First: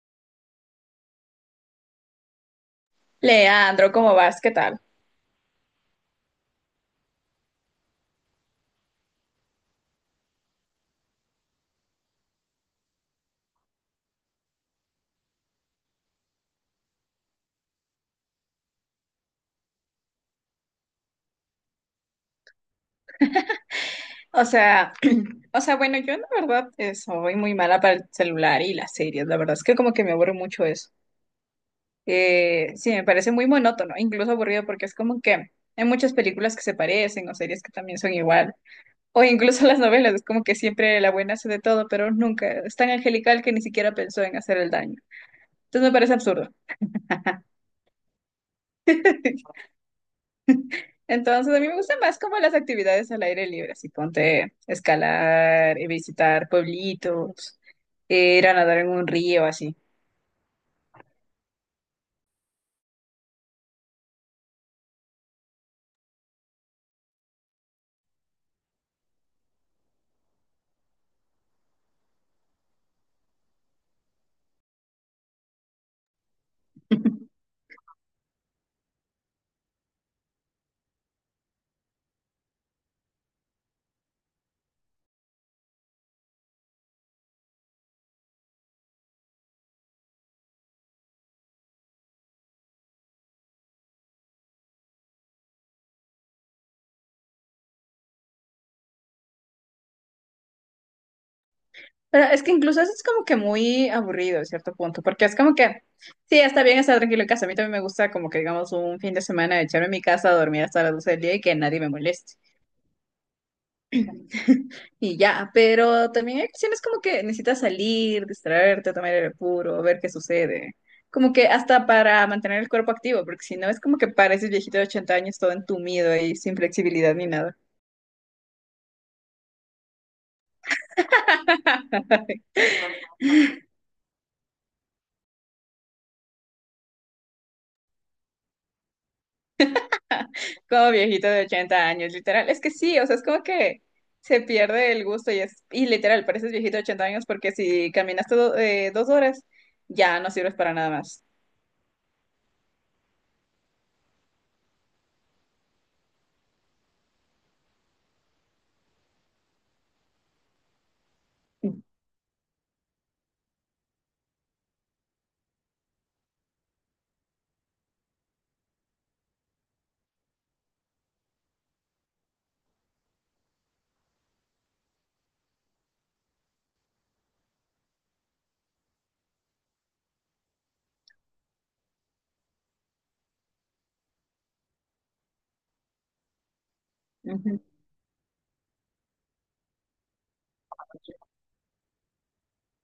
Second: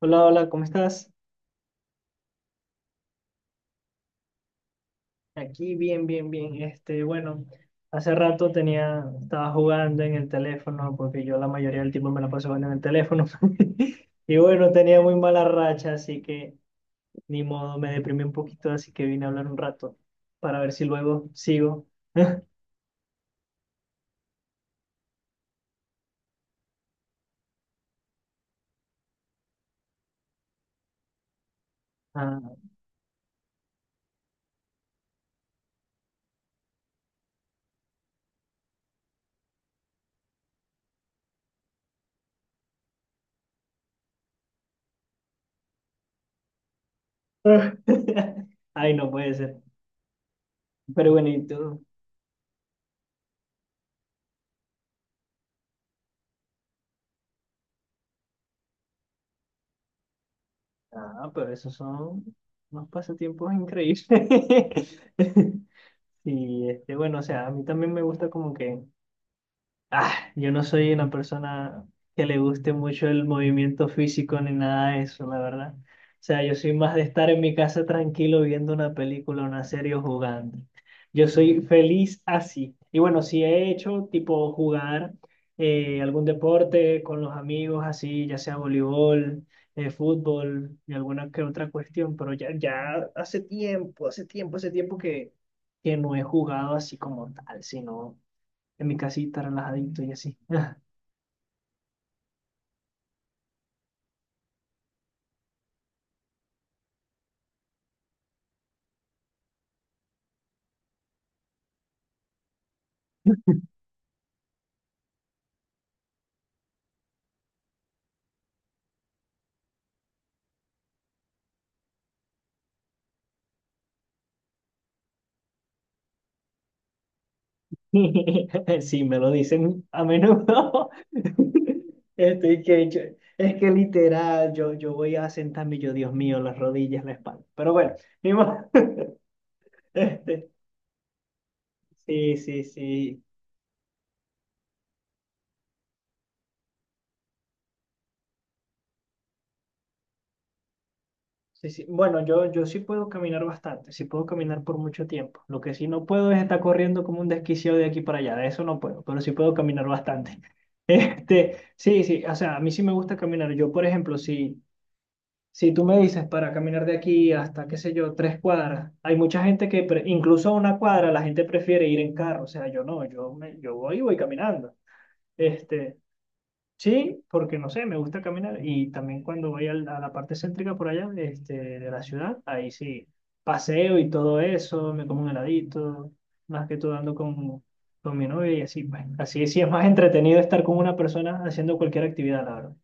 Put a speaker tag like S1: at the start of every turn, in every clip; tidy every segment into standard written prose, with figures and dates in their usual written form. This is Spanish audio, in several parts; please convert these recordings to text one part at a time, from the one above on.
S1: Hola, hola, ¿cómo estás?
S2: Leandro, ¿cómo vas? ¿Qué tal?
S1: Aquí bien, bien, bien. Bueno, hace rato estaba jugando en el teléfono porque yo la mayoría del tiempo me la paso jugando en el teléfono. Y bueno, tenía muy mala racha, así que ni modo, me deprimí un poquito, así que vine a hablar un rato para ver si luego sigo.
S2: O sea, o sea, bueno, yo la verdad soy muy mala para el celular y las series. La verdad es que como que me aburre mucho eso.
S1: Ah.
S2: Sí, me parece muy monótono, incluso aburrido porque es como que hay muchas películas que se parecen o series que también son igual. O incluso las novelas, es como que siempre la buena hace de todo, pero nunca es tan angelical que ni siquiera pensó en hacer el daño. Entonces me parece absurdo.
S1: Ay, no puede ser. Pero bueno, ¿y
S2: Entonces, a mí me
S1: tú?
S2: gustan más como las actividades al aire libre, así ponte escalar, visitar pueblitos, ir a nadar en un río, así.
S1: Ah, pero esos son unos pasatiempos increíbles. Y bueno, o sea, a mí también me gusta como que. Ah, yo no soy una persona que le guste mucho el movimiento físico ni nada de eso, la verdad. O sea, yo soy más de estar en mi casa tranquilo viendo una película, una serie o jugando. Yo soy feliz así. Y bueno, sí he hecho tipo jugar algún deporte con los amigos, así, ya sea voleibol, fútbol y alguna que otra cuestión, pero hace tiempo, hace tiempo, hace tiempo que no he jugado así como tal, sino en mi casita, relajadito y así.
S2: Pero es que incluso eso es como que muy aburrido en cierto punto, porque es como que, sí, está bien estar tranquilo en casa. A mí también me gusta como que, digamos, un fin de semana echarme en mi casa a dormir hasta las 12 del día y que nadie me moleste. Y ya, pero también hay ocasiones como que necesitas salir, distraerte, tomar aire puro, ver qué sucede. Como que hasta para mantener el cuerpo activo, porque si no es como que pareces viejito de 80 años todo entumido y sin flexibilidad ni nada.
S1: Sí, me lo dicen a menudo. Estoy que yo- es que literal, yo voy a sentarme, y yo, Dios mío, las rodillas, la espalda. Pero bueno, ni modo. Este,
S2: Como viejito de 80 años,
S1: sí,
S2: literal. Es
S1: sí,
S2: que sí, o sea,
S1: sí.
S2: es como que se pierde el gusto y es, y literal, pareces viejito de 80 años porque si caminaste 2 horas, ya no sirves para nada más.
S1: Sí, sí. Bueno, yo sí puedo caminar bastante, sí puedo caminar por mucho tiempo. Lo que sí no puedo es estar corriendo como un desquiciado de aquí para allá, de eso no puedo, pero sí puedo caminar bastante. Sí, sí, o sea, a mí sí me gusta caminar. Yo, por ejemplo, sí. Si tú me dices para caminar de aquí hasta, qué sé yo, 3 cuadras, hay mucha gente incluso a una cuadra, la gente prefiere ir en carro. O sea, yo no, yo voy y voy caminando. Este, sí, porque no sé, me gusta caminar. Y también cuando voy a la parte céntrica por allá, de la ciudad, ahí sí, paseo y todo eso, me como un heladito, más que todo ando
S2: Ujú.
S1: con mi novia y así. Bueno, así sí es más entretenido estar con una persona haciendo cualquier actividad, la verdad.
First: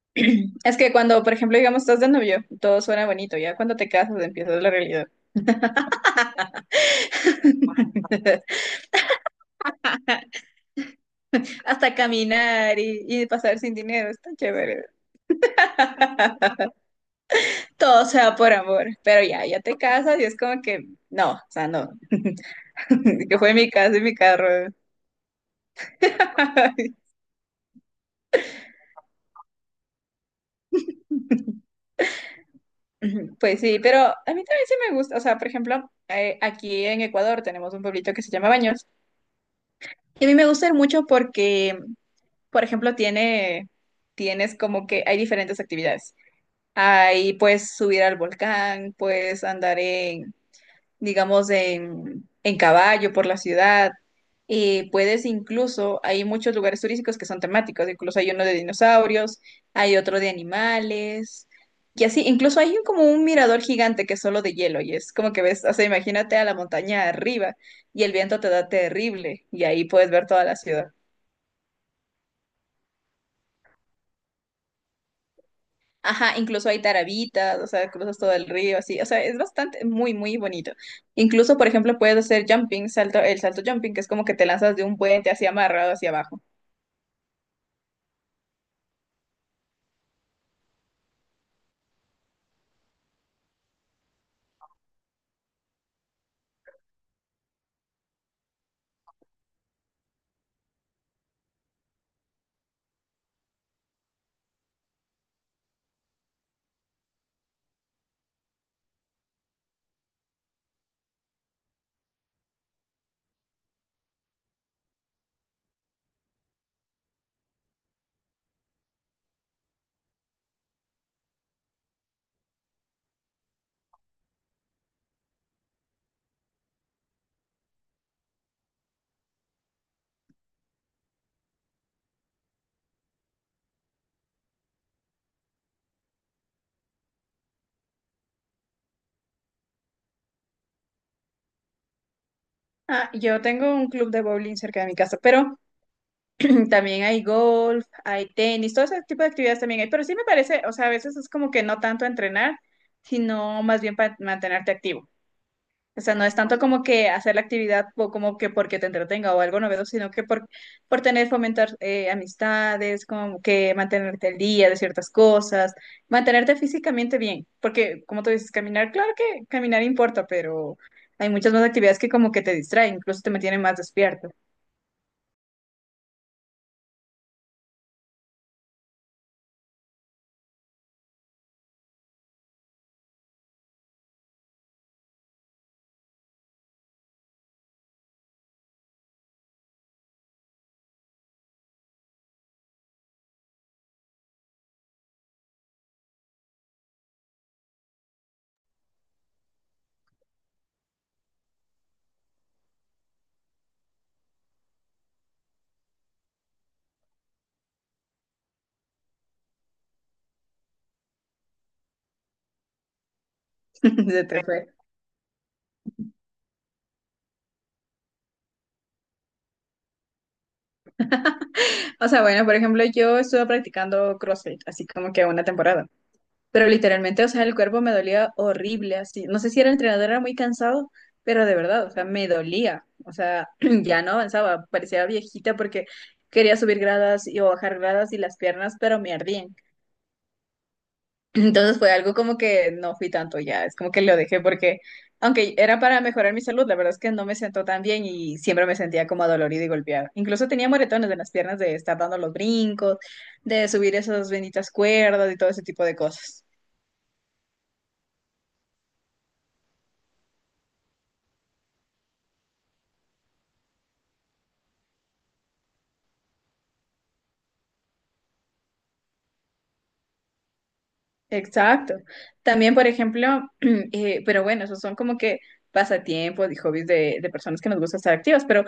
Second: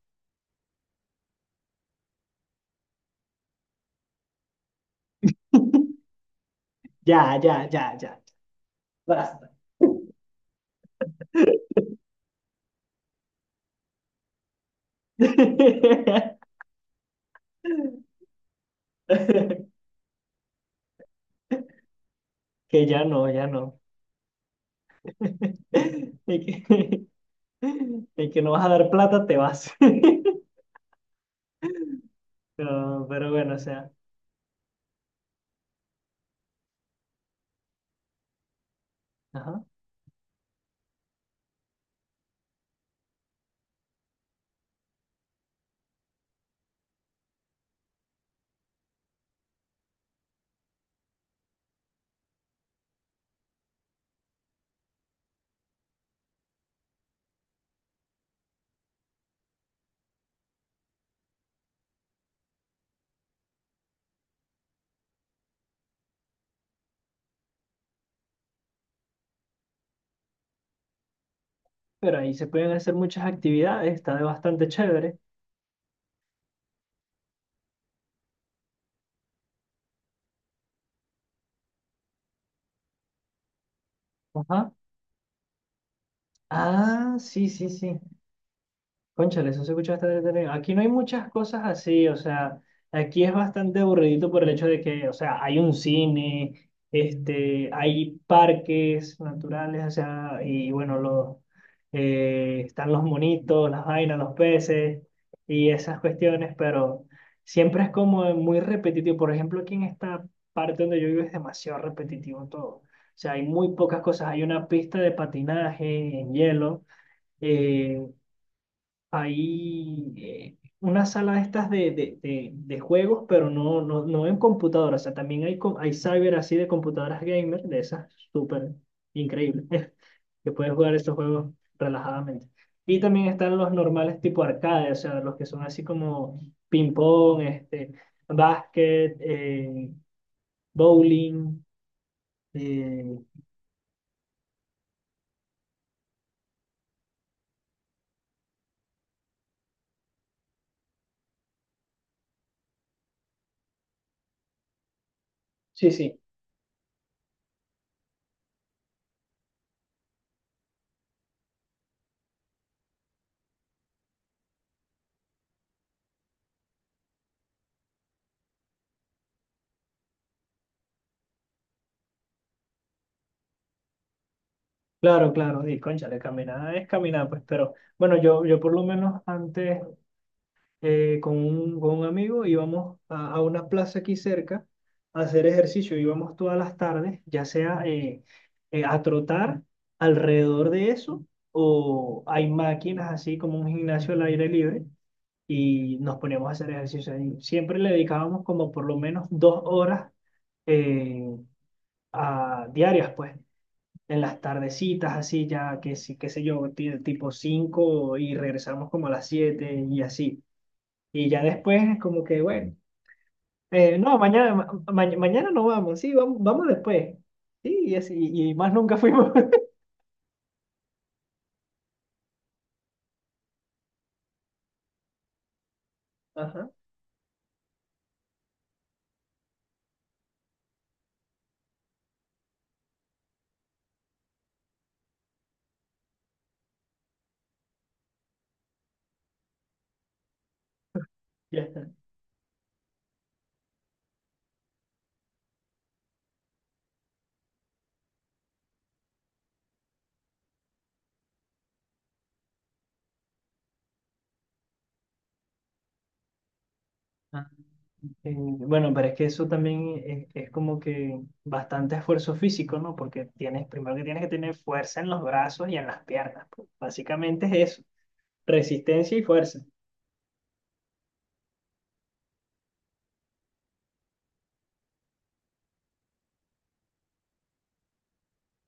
S2: Es que cuando, por ejemplo, digamos, estás de novio, todo suena bonito, ya cuando te casas empiezas la realidad.
S1: Ya, ya, ya, ya. Basta.
S2: Hasta caminar y pasar sin dinero, está chévere. Todo sea por amor, pero ya, ya te casas y es como que, no, o sea, no,
S1: Que ya no,
S2: que
S1: ya
S2: fue mi
S1: no.
S2: casa y mi carro.
S1: Y que, y que no vas a dar plata, te vas. Pero
S2: Ujú,
S1: bueno, o
S2: pues sí,
S1: sea,
S2: pero a mí también sí me gusta, o sea, por ejemplo, aquí en Ecuador tenemos un pueblito que se llama Baños
S1: ajá.
S2: y a mí me gusta ir mucho porque, por ejemplo, tiene, tienes como que hay diferentes actividades. Ahí puedes subir al volcán, puedes andar en, digamos, en caballo por la ciudad. Y puedes incluso, hay muchos lugares turísticos que son temáticos, incluso hay uno de dinosaurios, hay otro de animales, y así, incluso hay como un mirador gigante que es solo de hielo, y es como que ves, o sea, imagínate a la montaña arriba y el viento te da terrible, y ahí puedes ver toda la ciudad.
S1: Pero ahí se pueden hacer muchas actividades, está de bastante chévere.
S2: Ajá, incluso hay tarabitas, o sea, cruzas todo el río, así, o sea, es bastante, muy, muy bonito. Incluso, por ejemplo, puedes hacer jumping, salto, el salto jumping, que es como que te
S1: Ajá.
S2: lanzas de un puente así amarrado hacia abajo.
S1: Ah, sí, sí, sí. Cónchale, eso se escucha bastante entretenido. Aquí no hay muchas cosas así, o sea, aquí es bastante aburridito por el hecho de que, o sea, hay un cine, hay parques naturales, o sea, y bueno, están los monitos, las vainas, los peces y esas cuestiones, pero siempre es como muy repetitivo. Por ejemplo, aquí en esta parte donde yo vivo es demasiado repetitivo todo. O sea, hay muy pocas cosas. Hay una pista de patinaje en hielo. eh, Hay una sala de estas de juegos, pero no, no, no en computadoras. O sea, también hay cyber así de computadoras gamer, de esas súper increíbles, que puedes jugar esos juegos relajadamente. Y también están los normales tipo arcade, o sea, los que son así como ping-pong, básquet, bowling. eh,
S2: Ah, yo tengo un club de bowling cerca de mi casa, pero también hay golf, hay tenis, todo ese tipo de actividades también hay, pero sí me parece, o sea, a veces es como que no tanto entrenar, sino más bien para mantenerte activo.
S1: sí,
S2: O sea,
S1: sí,
S2: no es tanto como que hacer la actividad o como que porque te entretenga o algo novedoso, sino que por tener, fomentar amistades, como que mantenerte al día de ciertas cosas, mantenerte físicamente bien, porque como tú dices, caminar, claro que caminar importa, pero hay muchas más actividades que como que te distraen, incluso te mantienen más despierto.
S1: claro, claro. Y cónchale, caminar es caminar, pues, pero. Bueno, yo por lo menos antes con un, amigo, íbamos a una plaza aquí cerca a hacer ejercicio, íbamos todas las tardes, ya sea a trotar alrededor de eso o hay máquinas así como un gimnasio al aire libre y nos poníamos a hacer ejercicio ahí. Siempre le dedicábamos como por lo menos 2 horas eh, diarias, pues. En las tardecitas, así ya, que sí, qué sé yo, tipo 5 y regresamos como a las 7 y así. Y ya después es como que, bueno, no,
S2: Se te
S1: mañana, ma-
S2: fue.
S1: ma- mañana no vamos, sí, vamos, vamos después. Sí, y así, y más nunca fuimos.
S2: O sea, bueno, por ejemplo, yo estuve practicando CrossFit, así como que una temporada. Pero
S1: Ajá,
S2: literalmente, o sea, el cuerpo me dolía horrible, así. No sé si era el entrenador, era muy cansado, pero de verdad, o sea, me dolía. O sea, ya no avanzaba, parecía viejita porque quería subir gradas y, o bajar gradas y las piernas, pero me ardían.
S1: ya
S2: Entonces
S1: está.
S2: fue algo como que no fui tanto ya, es como que lo dejé porque, aunque era para mejorar mi salud, la verdad es que no me sentó tan bien y siempre me sentía como dolorida y golpeada. Incluso tenía moretones en las piernas de estar dando los brincos, de subir esas benditas cuerdas y todo ese tipo de cosas.
S1: Ah, bueno, pero es que eso también es como que bastante esfuerzo físico, ¿no? Porque tienes, primero que tienes que tener fuerza en los brazos y en las piernas. Pues. Básicamente es eso, resistencia y fuerza.
S2: Exacto. También, por ejemplo, pero bueno, esos son como que pasatiempos y hobbies de personas que nos gusta estar activas, pero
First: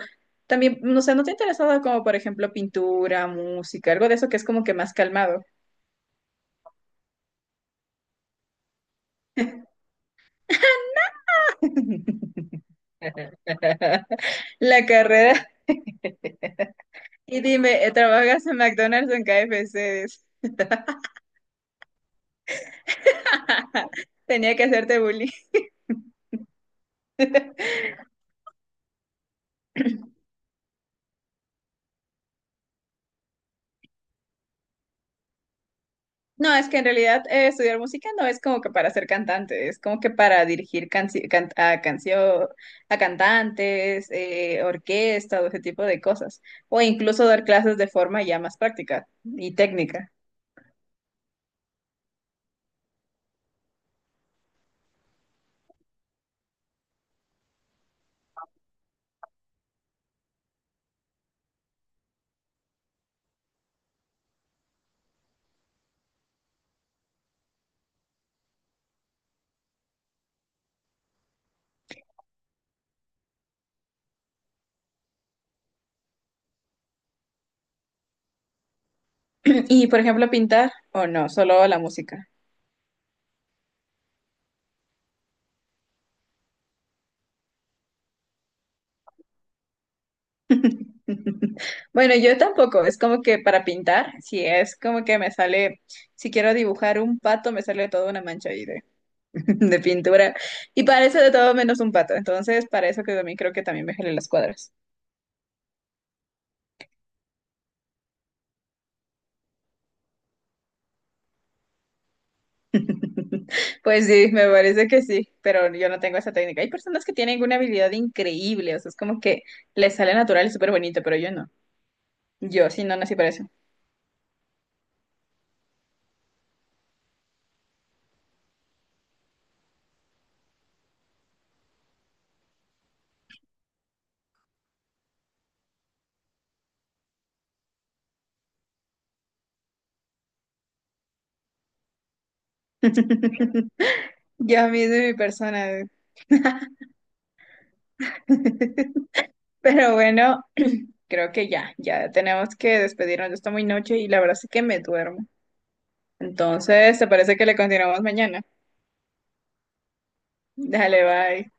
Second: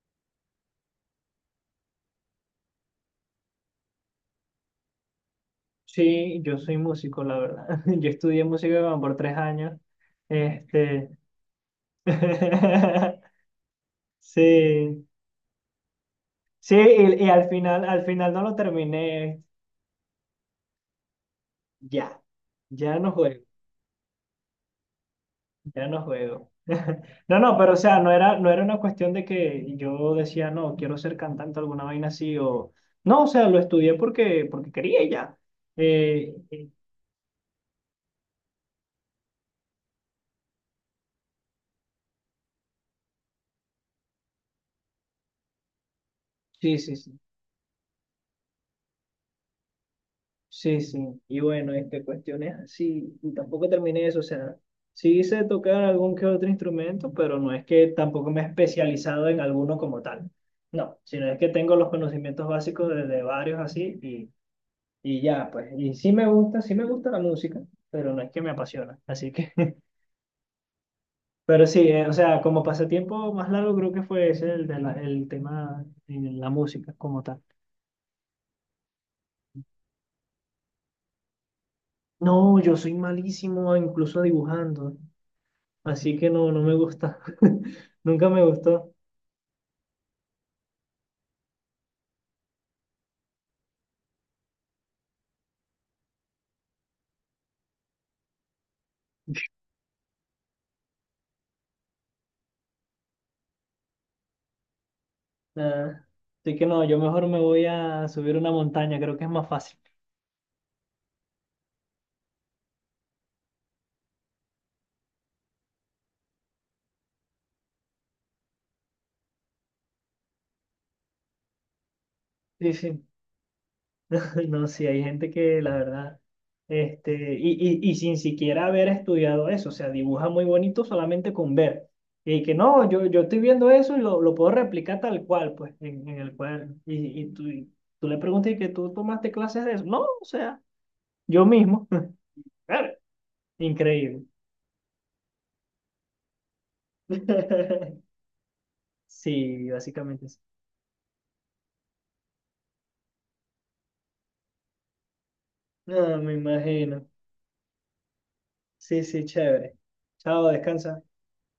S2: también, no sé, ¿no te ha interesado como, por ejemplo, pintura, música, algo de eso que es como que más calmado?
S1: Sí, yo soy músico, la verdad. Yo estudié música como por 3 años. Este,
S2: La
S1: sí.
S2: carrera,
S1: Sí, y
S2: y dime,
S1: al final no
S2: ¿trabajas
S1: lo
S2: en McDonald's o en
S1: terminé
S2: KFC?
S1: ya. Ya no juego,
S2: Tenía que hacerte bullying.
S1: ya no juego. No, no, pero o sea, no era una cuestión de que yo decía, no, quiero ser cantante, alguna vaina así, o no, o sea, lo estudié porque quería y ya. Eh,
S2: No, es
S1: eh,
S2: que en realidad estudiar música no es como que para ser cantante, es como que para dirigir a canción, a cantantes, orquesta, o ese tipo de cosas.
S1: sí,
S2: O
S1: sí, sí.
S2: incluso dar clases de forma ya más práctica y técnica.
S1: Sí, sí, y bueno, cuestiones así, y tampoco terminé eso, o sea, sí hice tocar algún que otro instrumento, pero no es que tampoco me he especializado en alguno como tal, no, sino es que tengo los conocimientos básicos de varios así, y ya, pues, y sí me gusta la música, pero no es que me apasiona, así que, pero sí, o sea, como pasatiempo más largo creo que fue ese, el tema en la música como tal.
S2: Y por ejemplo, pintar, o no, solo la música.
S1: No, yo soy malísimo incluso dibujando. Así que no, no me gusta. Nunca me gustó.
S2: Bueno, yo tampoco, es como que para pintar, si es como que me sale, si quiero dibujar un pato, me sale toda una mancha ahí de pintura y parece de todo menos un pato. Entonces, para eso que también creo que también me gelé las cuadras.
S1: Ah, así que no, yo mejor me voy a subir una montaña, creo que es más fácil.
S2: Pues sí, me parece que sí, pero yo no tengo esa técnica. Hay personas que tienen una habilidad increíble, o sea, es como que les sale natural y súper bonito, pero yo no. Yo
S1: Sí,
S2: sí no
S1: sí.
S2: nací para eso.
S1: No, sí, hay gente que la verdad, y sin siquiera haber estudiado eso, o sea, dibuja muy bonito solamente con ver. Y que no, yo estoy viendo eso y lo puedo replicar tal cual, pues, en el cuaderno. Y tú le preguntas y que tú tomaste clases de eso. No, o sea, yo mismo. Claro, increíble.
S2: Yo a mí de mi persona.
S1: Sí,
S2: Pero
S1: básicamente.
S2: bueno, creo que ya, ya tenemos que despedirnos. Ya está muy noche y la verdad es que me duermo.
S1: No, me
S2: Entonces, ¿te
S1: imagino.
S2: parece que le continuamos mañana?
S1: Sí, sí, chévere. Chao, descansa.
S2: Dale, bye.